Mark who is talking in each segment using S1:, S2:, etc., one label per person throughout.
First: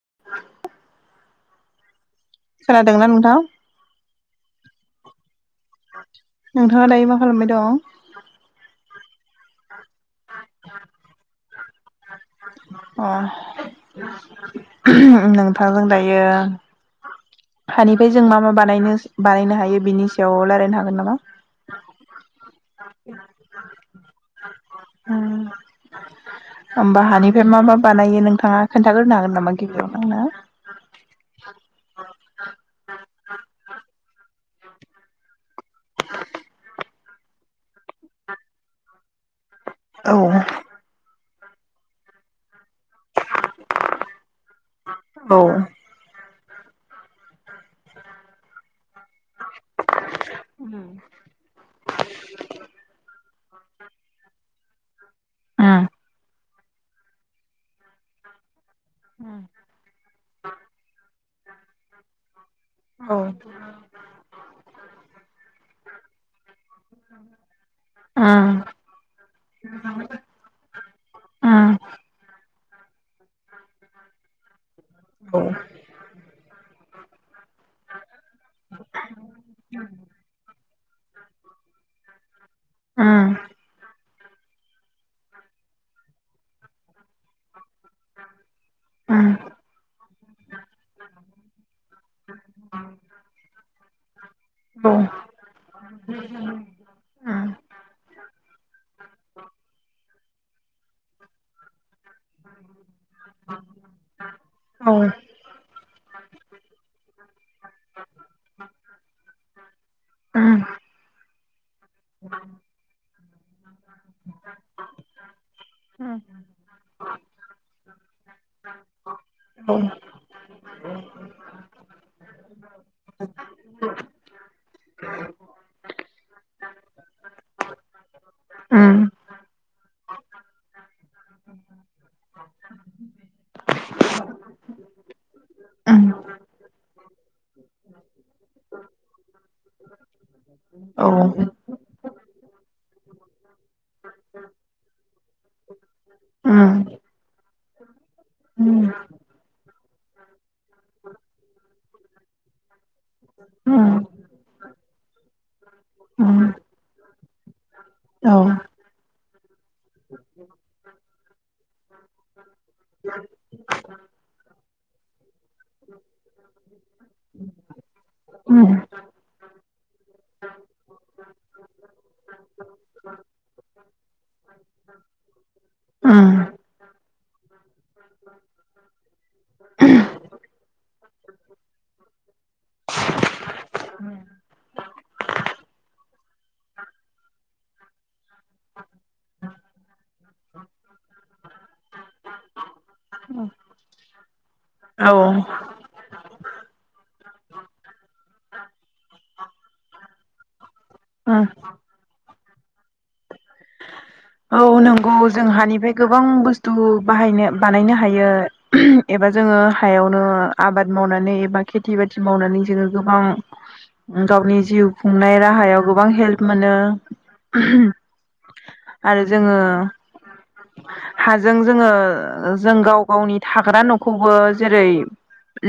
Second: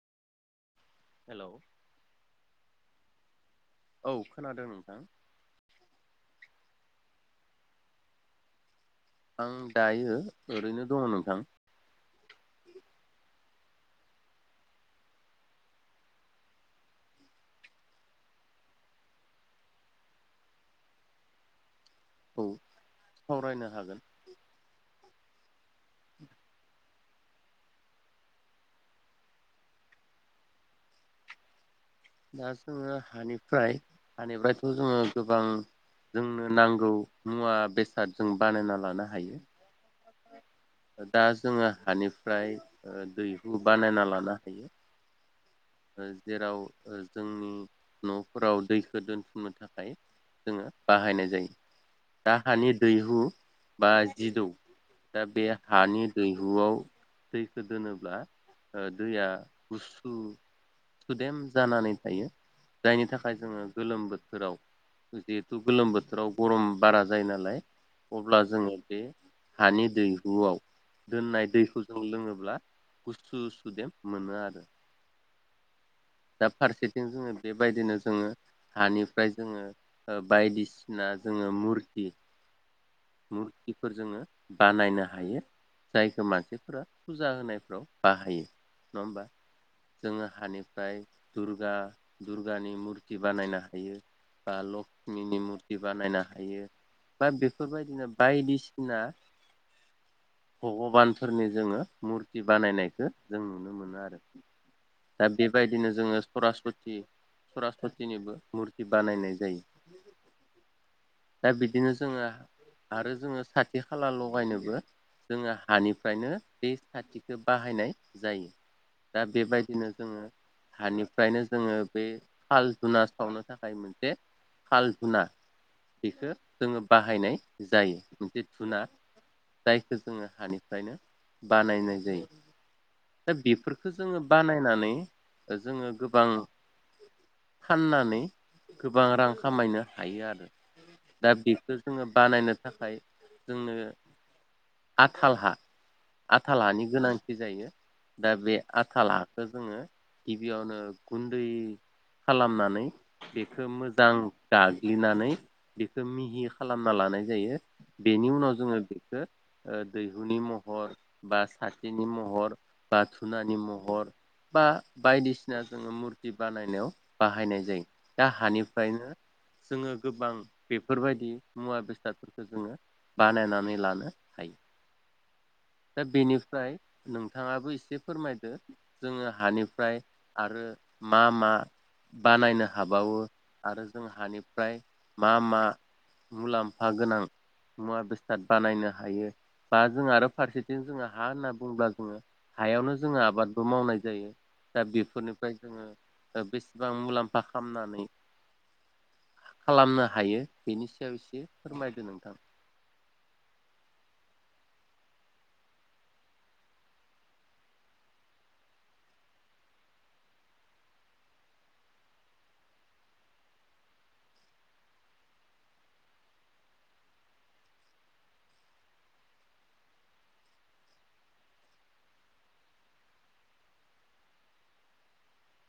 S1: [inaudible]
S2: हेल'
S1: जादोंना नोंथां
S2: औ खोनादों नोंथां
S1: नोंथाङालाय मा खालामबाय दं?
S2: आं दायो ओरैनो दङ नोंथां
S1: अ नोंथांजों दायो हानिफ्राय जों मा मा बानायनो बानायनो हायो बिनि सायाव रायलायनो हागोन नामा
S2: औ सावरायनो हागोन
S1: ओम
S2: [inaudible]
S1: होमबा हानिफ्राय मा मा बानायो नोंथाङा खोन्थाग्रोनो हागोन नामा गिबियाव नंना
S2: दा जोङो हानिफ्राय हानिफ्रायथ' जोङो गोबां जोंनो नांगौ मुवा बेसाद जों बानायना लानो हायो
S1: औ
S2: दा जोङो हानिफ्राय दैहु बानायना लानो हायो
S1: औ उम औ उम
S2: जेराव जोंनि न'फोराव दैखौ दोनथुमनो थाखाय जों बाहायनाय जायो दा हानि दैहु बा जिदौ दा बे हानि दैहु न'आव दैखो दोनोब्ला दैया गुसु सुदेम जानानै थायो जायनि थाखाय जोङो गोलोम बोथोराव जिहेथु गोलोम बोथोराव गरम बारा जायो नालाय अब्ला जोङो बे हानि दैहुआव दोननाय दैफोरखौ लोङो गुसुु सुदेम मोनो आरो
S1: औ
S2: दा फारसेथिं जोङो बेबायदिनो जोङो हानिफ्राय जोङो बायदिसिना जोङो मुरथि
S1: [inaudible]
S2: मुर्तफोर जोङो बानायनो हायो जायखौ मानसिफोरा फुजा होनायफ्राव बाहायो नङा होमबा जोङो हानिफ्राय दुर्गा दुर्गानि मुर्थि बानायनो हायो बा लक्ष्मिनि मुर्थि बानायनो हायो बा बेफोर बायदिनो बायदिसिना भगबानफोरनि जोङो मुर्थि बानायनायखौ जों नुनो मोनो आरोखि
S1: औ
S2: बेबायदिनो जोङो सरासति सरासतिनिबो मुर्थि बानायनाय जायो।
S1: [unintelligible]
S2: दा बिदिनो जोङो आरो जोङो साथि खाला लगायनोबो जोङो हानिफ्रायनो बे साथिखौ बाहायनाय जायो। दा बेबायदिनो जोङो। दानिफ्रायनो जोङो बे थाल जुनार सावनो थाखाय मोनसे फाल धुना बेखौ जोङो बाहायनाय जायो मोनसे धुना जायखौ जोङो हानिफ्रायनो बानायनाय जायो। दा बेफोरखौ जोङो बानायनानै जोङो गोबां फाननानै गोबां रां खामायनो हायो आरो दा बेखौ जोङो। बानायनो थाखाय जोंनो हाथाल हा आथालाानि गोनांथि जायो। दा बे
S1: उम औ उम औ उम औ उम औ उम
S2: आथलाखौ जोङो गिबियावनो गुन्दै खालामनानै बेखौ मोजां
S1: उम
S2: गाग्लिनानै बेखौ मिहि खालामना लानो हानाय जायो बेनि
S1: औ
S2: उनाव जोङो बेखौ दैहुनि महर बा साथिनि महर बाथुनानि महर बा बायदिसिना जोङो मुरथि बानायनायाव बाहायनाय जायो दा
S1: उम
S2: हानिफ्रायनो। जोङो गोबां बेफोरबायदि मुवा बेसादफोरखौ जोङो बानायनानै लानो हायो। दा
S1: उम
S2: बेनिफ्राय नोंथाङाबो एसे फोरमायदो। जोङो हानिफ्राय आरो मा मा? बानायनो हाबावो आरो जों हानिफ्राय मा मा? मुलाम्फा गोनां मुवा बेसाद बानायनो हायो बा जों आरो फारसेथिं जोङो हा होनना बुङोला जोङो हायावनो जोङो आबादबो मावनाय जायो‌। दा
S1: औ
S2: बेफोरनिफ्राय जोङो बेस गोबां मुलाम्फा खालामनानै खालामनो हायो। बेनि सायाव एसे फोरमायदो नोंथां।
S1: औ नंगौ जों हानिफ्राय गोबां बुस्थु बाहायनो बानायनो हायो एबा जोङो हायावनो आबाद मावनानै एबा खेथि बाथि मावनानै जोङो गोबां गावनि जिउ खुंनाय राहायाव गोबां हेल्प मोनो। आरो जोङो हाजों जोङो जों गाव गावनि थाग्रा न'खौबो जेरै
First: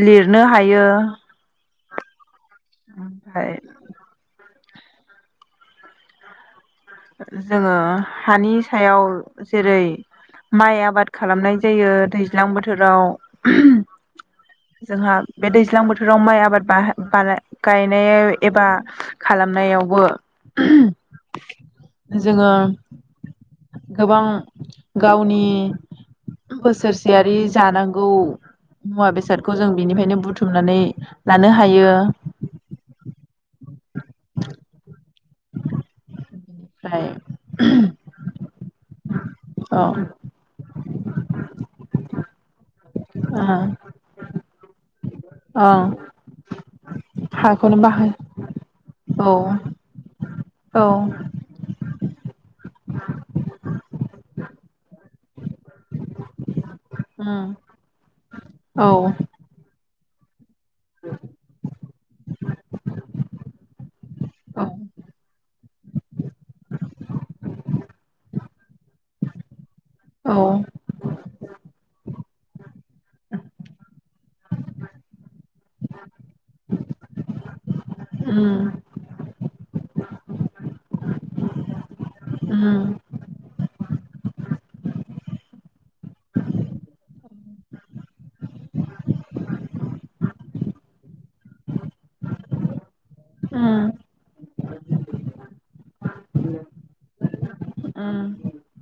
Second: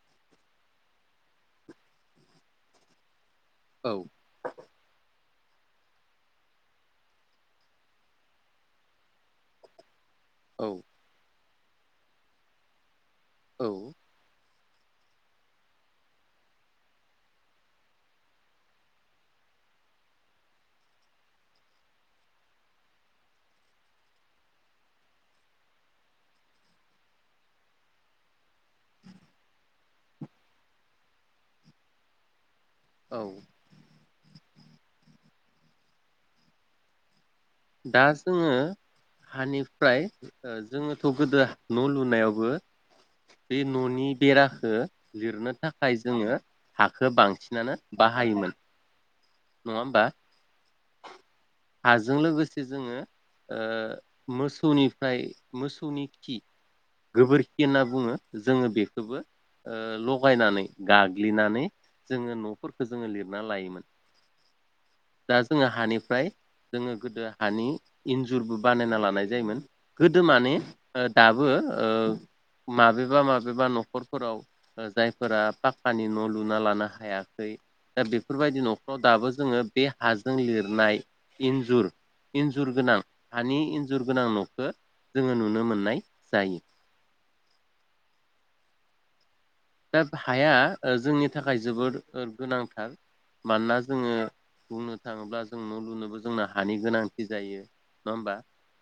S1: लिरनो हायो ओमफ्राय
S2: औ।
S1: जोङो हानि सायाव जेरै
S2: औ
S1: माइ आबाद खालामनाय जायो दैज्लां बोथोराव।
S2: औ।
S1: जोंहा बे दैज्लां बोथोराव माइ आबाद बा बा गायनाय एबा खालाम नायावबो जोङो गोबां गावनि बोसोरसेयारि जानांगौ मुवा बेसाद। जों बिनिफ्रायनो बुथुमनानै लानो हायो।
S2: औ।
S1: फ्राय
S2: दा जोङो
S1: औ
S2: हानिफ्राय जोङोथ' गोदो न' लुनायावबो
S1: ओ
S2: बे न'नि बेराख लिरनो
S1: ओं
S2: थाखाय जोङो हाखौ
S1: हाखौनो
S2: बांसिनानो
S1: बाहाय
S2: बाहायोमोन।
S1: औ
S2: नङा होमबा
S1: औ
S2: हाजों लोगोसे जोङो ओ मोसौनिफ्राय मोसौनि खि
S1: उम
S2: गोबोरखि होनना बुङो। जोङो
S1: औ
S2: बेखौबो ओ लगायनानै गाग्लिनानै जोङो न'फोरखौ जोङो लिरना लायोमोन।
S1: औ
S2: दा जोङो हानिफ्राय जोङो गोदो हानि इन्जुरबो बानायना लानाय जायोमोन। गोदो
S1: औ
S2: माने ओ दाबो ओ माबेबा माबेबा न'खरफोराव जायफोरा पाक्कानि न' लुना लानो हायाखै दा
S1: उम
S2: बेफोरबायदि न'खराव दाबो जोङो बे हाजों लिरनाय इन्जुर इन्जुर
S1: उम
S2: गोनां हानि इन्जुर गोनां न'खौ जोङो नुनो मोननाय जायो। दा हाया जोंनि थाखाय जोबोद गोनांथार मानोना
S1: उम
S2: जोङो बुंनो थाङोब्ला जों न' लुनोबो जोंना हानि गोनांथि जायो। नङा होमबा
S1: उम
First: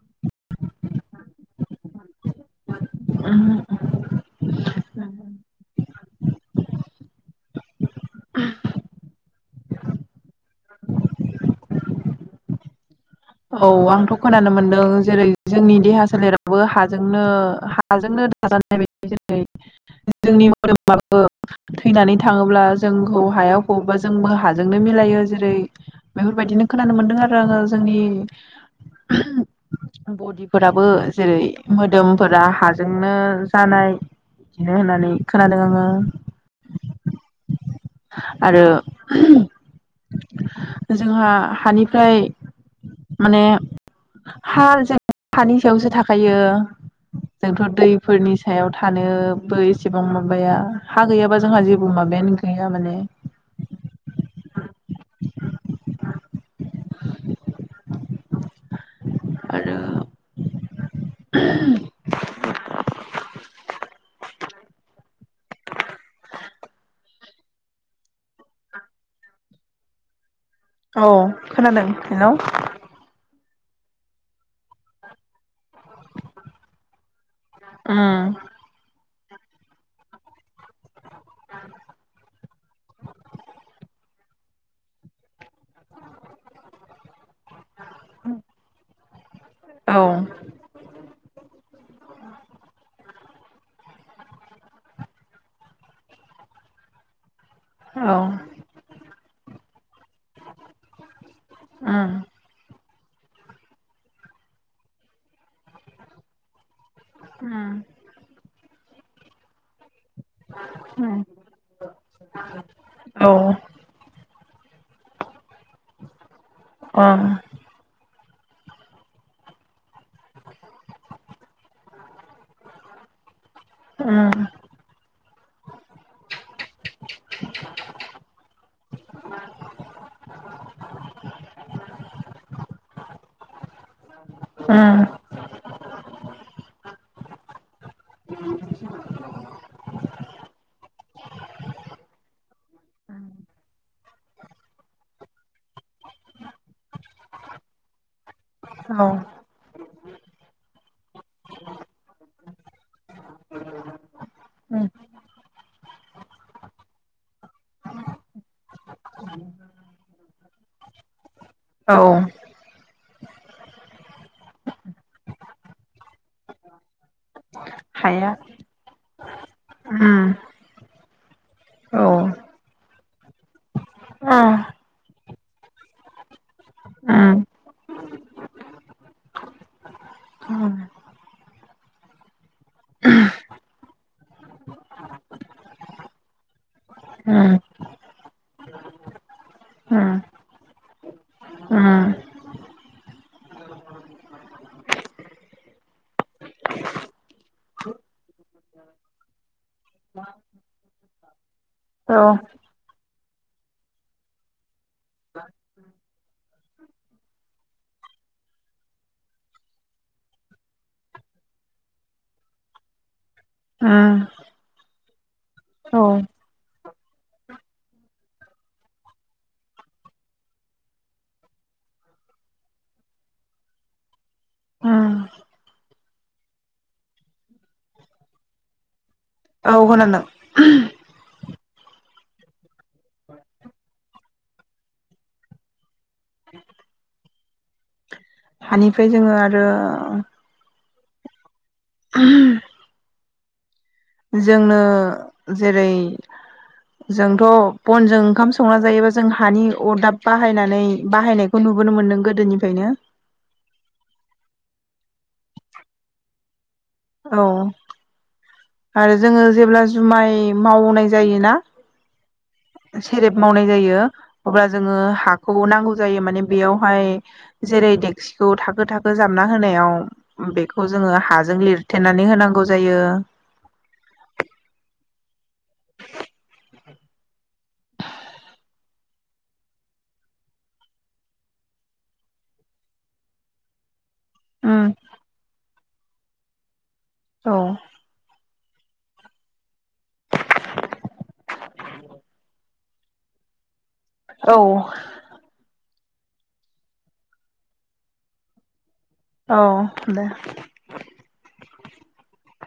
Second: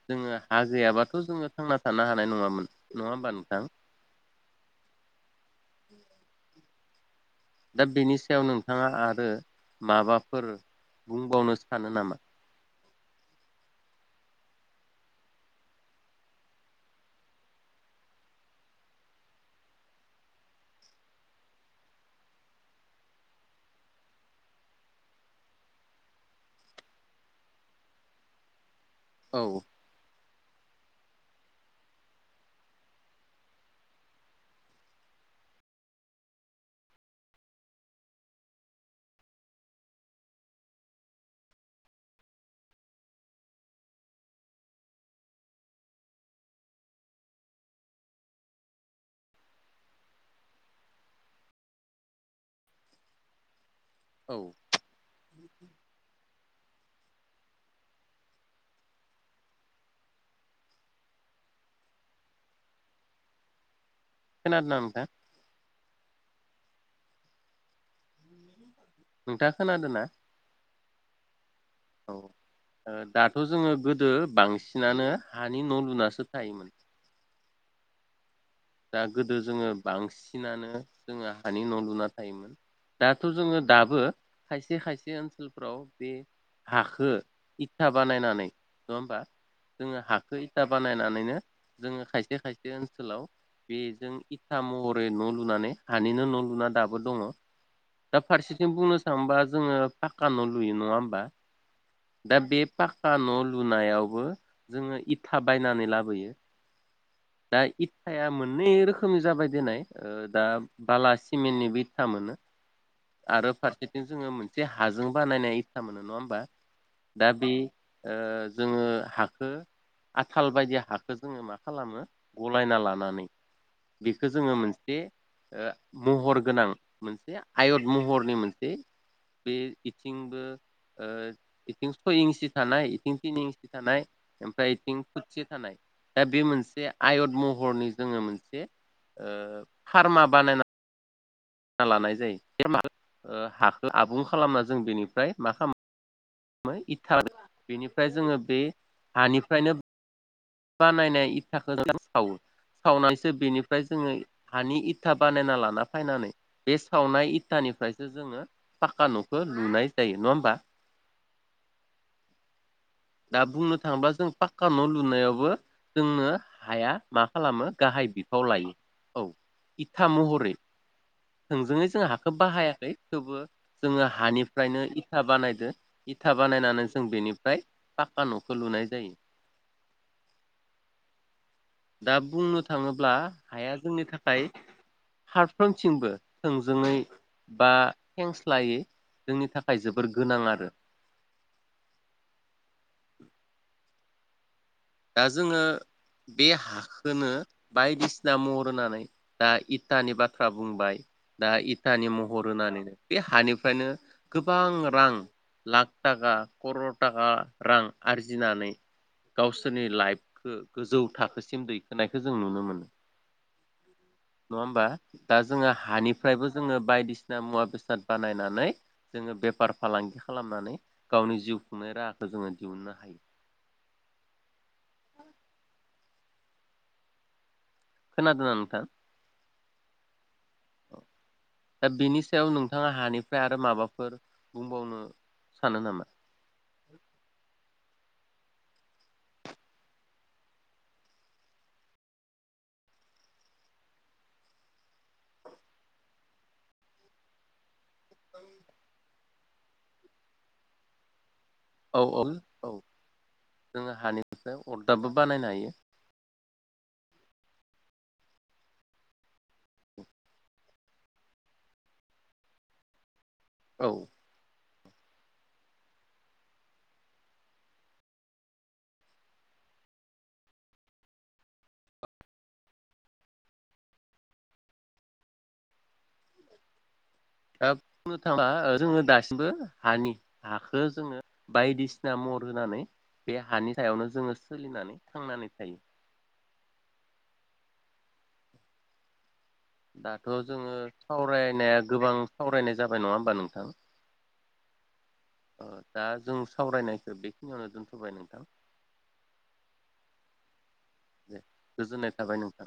S2: जोङो हा गैयाबाथ' जोङो थांना थानो हानाय नङामोन नङा होमबा
S1: उम
S2: नोंथां?
S1: [unintelligible]
S2: दा बेनि सायाव नोंथाङा आरो माबाफोर बुंबावनोसो सानो नामा?
S1: औ आंथ' खोनानो मोनदों जेरै जोंनि देहा सोलेरावबो हाजोंनो हाजोंनो [unintelligible] जेरै जोंनि मदोमाबो थैनानै थाङोब्ला जोंखौ हायाव फबोबा जोंबो हाजोंनो मिलायो जेरै बेफोरबायदिनो खोनानो मोन्दों आरो आङो जोंनि
S2: औ
S1: फोराबो जेरै मोदोमफोरा हाजोंनो जानाय बिदिनो होननानै खोनादों आङो। आरो जोंहा हानिफ्राय माने हाल जों हानि सायावसो थाखायो जोंथ' दैफोरनि सायाव थानोबो एसेबां माबाया हा गैयाबा जोंहा जेबो माबा बायानो गैया माने
S2: औ
S1: आरो
S2: खोनादों ना नोंथां? नोंथाङा खोनादों ना?
S1: औ खोनादों हेलो
S2: थ' जोङो गोदो बांसिनानो हानि न' लुनासो थायोमोन।
S1: ओम
S2: दा गोदो जोङो बांसिनानो जोङो हानि न' लुना थायोमोन दाथ' जोङो दाबो खायसे खायसे ओनसोल फोराव बे हाखो इथा बानायनानै नङा होमबा?
S1: औ
S2: जोङो हाखै इथा बानायनानैनो जोङो खायसे खायसे ओनसोलाव बेजों इथा महरै न' लुनानै हानिनो न' लुना दाबो दङ।
S1: औ
S2: दा फारसेथिं बुंनो थांबा जोङो फाक्क न' लुयो नङा होमबा?
S1: उम
S2: दा बे पाक्का न' लुनायावबो जोङो इथा बायनानै लाबोयो। दा
S1: उम
S2: इथाया मोननै रोखोमनि जाबाय दे नाय ओ दा बाला सिमेन्टनिबो इथा मोनो
S1: औ ओं
S2: आरो फारसेथिं जोङो मोनसे हाजों बानायनाय इथा मोनो नङा होमबा? दा
S1: उम
S2: बे ओ जोङो हाखो आथाल बायदि हाखौ जोङो मा खालामो गलायना लानानै बेखौ जोङो
S1: उम
S2: मोनसे ओ महर गोनां मोनसे आयत महरनि मोनसे बे इथिंबो बिथिं सय इन्सि थानाय बिथिं थिन इन्सि थानाय ओमफ्रा इथिं खुथि थानाय दा बे मोनसे आयत महरनि जोङो मोनसे ओ फार्मा बानायना लानाय जायो [inaudible] ओ हाखो आबुं खालामना जों बेनिफ्राय मा खाम मो इटार बेनिफ्राय जोङो बे हानिफ्रायनो
S1: उम
S2: बानायनाय इथाखौ [inaudible] सावो। सावनायसो बेनिफ्राय जोङो हानि
S1: उम
S2: इथा बानायना लाना फैनानै बे सावनाय इथानि निफ्रायसो जोङो पाक्का न'खौ लुनाय जायो नङा होमबा
S1: [inaudible] औ औ
S2: दा बुंनो थाङोबा जों पाक्का न' लुनायावबो जोंनो हाया मा खालामो गाहाय
S1: हाया
S2: बिफाव लायो औ इथा
S1: उम
S2: महरै थोंजोङै जों
S1: औ उम
S2: हाखौ बाहायाखै थेवबो जोङो हानिफ्रायनो इथा बानायदों इ था बानायनानै जों
S1: उम
S2: बेनिफ्राय पाक्का न'खौ लुनाय जायो।
S1: [unintelligible]
S2: दा बुंनो थाङोब्ला हाया जोंनि थाखाय हारफ्रम थिंबो थोंजोङै
S1: उम औ
S2: बा खेंस्लायै जोंनि थाखाय जोबोर गोनां आरो।
S1: उम
S2: दा जोङो बे हाखोनो बायदिसिना महर होनानै दा इटानि बाथ्रा बुंबाय। दा इटानि
S1: औ
S2: महर होनानैनो बे हानिफ्रायनो गोबां रां लाख थाखा करल थाखा रां आरजिनानै गावस रनि लाइफखौ गोजौ थाखोसिम दैखोनायखौ जों नुनो मोनो।
S1: उम
S2: नङा होमबा दा जोङो हानिफ्रायबो जोङो बायदिसिना मुवा बेसाद बानायनानै जोङो बेफार फालांगि खालामनानै गावनि जिउ खुंनाय राहाखौ जोङो दिहुननो हायो। खोनादोंना नोंथां?
S1: औ खोनादों।
S2: दा बेनि सायाव नोंथाङा हानिफ्राय आरो माबाफोर बुंबावनो सानो नामा
S1: [inaudible] हानिफ्राय जोङो आरो [inaudible] जोंनो जेरै जोंथ' बनजों ओंखाम संना जायोबा जों हानि अरदाब बाहायनानै बाहायनाय खौ नुबोनो
S2: औ
S1: मोन्दों
S2: औ
S1: गोदोनिफ्रायनो।
S2: अरदाबो बानायनो हायो।
S1: औ आरो जोङो जेब्ला जुमाय मावनाय जायोना। खेरेब मावनाय
S2: औ
S1: जायो अब्ला जोङो हाखौ नांगौ जायो माने बेयावहाय जेरै देक्सिखौ थाखो थाखो जामना होनाय आव बेखौ जोङो हाजों लिरथेनानै होनांगौ जायो।
S2: दा बुंनो थांला जोङो दासिमबो हानि हाखौ जोङो बायदिसिना म हर होनानै बे हानि सायावनो जोङो
S1: उम
S2: सोलिनानै थांनानै थायो।
S1: औ
S2: दाथ' जोङो सावरायनाया गोबां सावरायनाय जाबाय नङा होमबा नोंथां।
S1: औ।
S2: दा जों सावरायनायखौ बेखिनियावनो दोनथ'बाय नोंथां।
S1: औ दे।
S2: दे गोजोननाय थाबाय नोंथां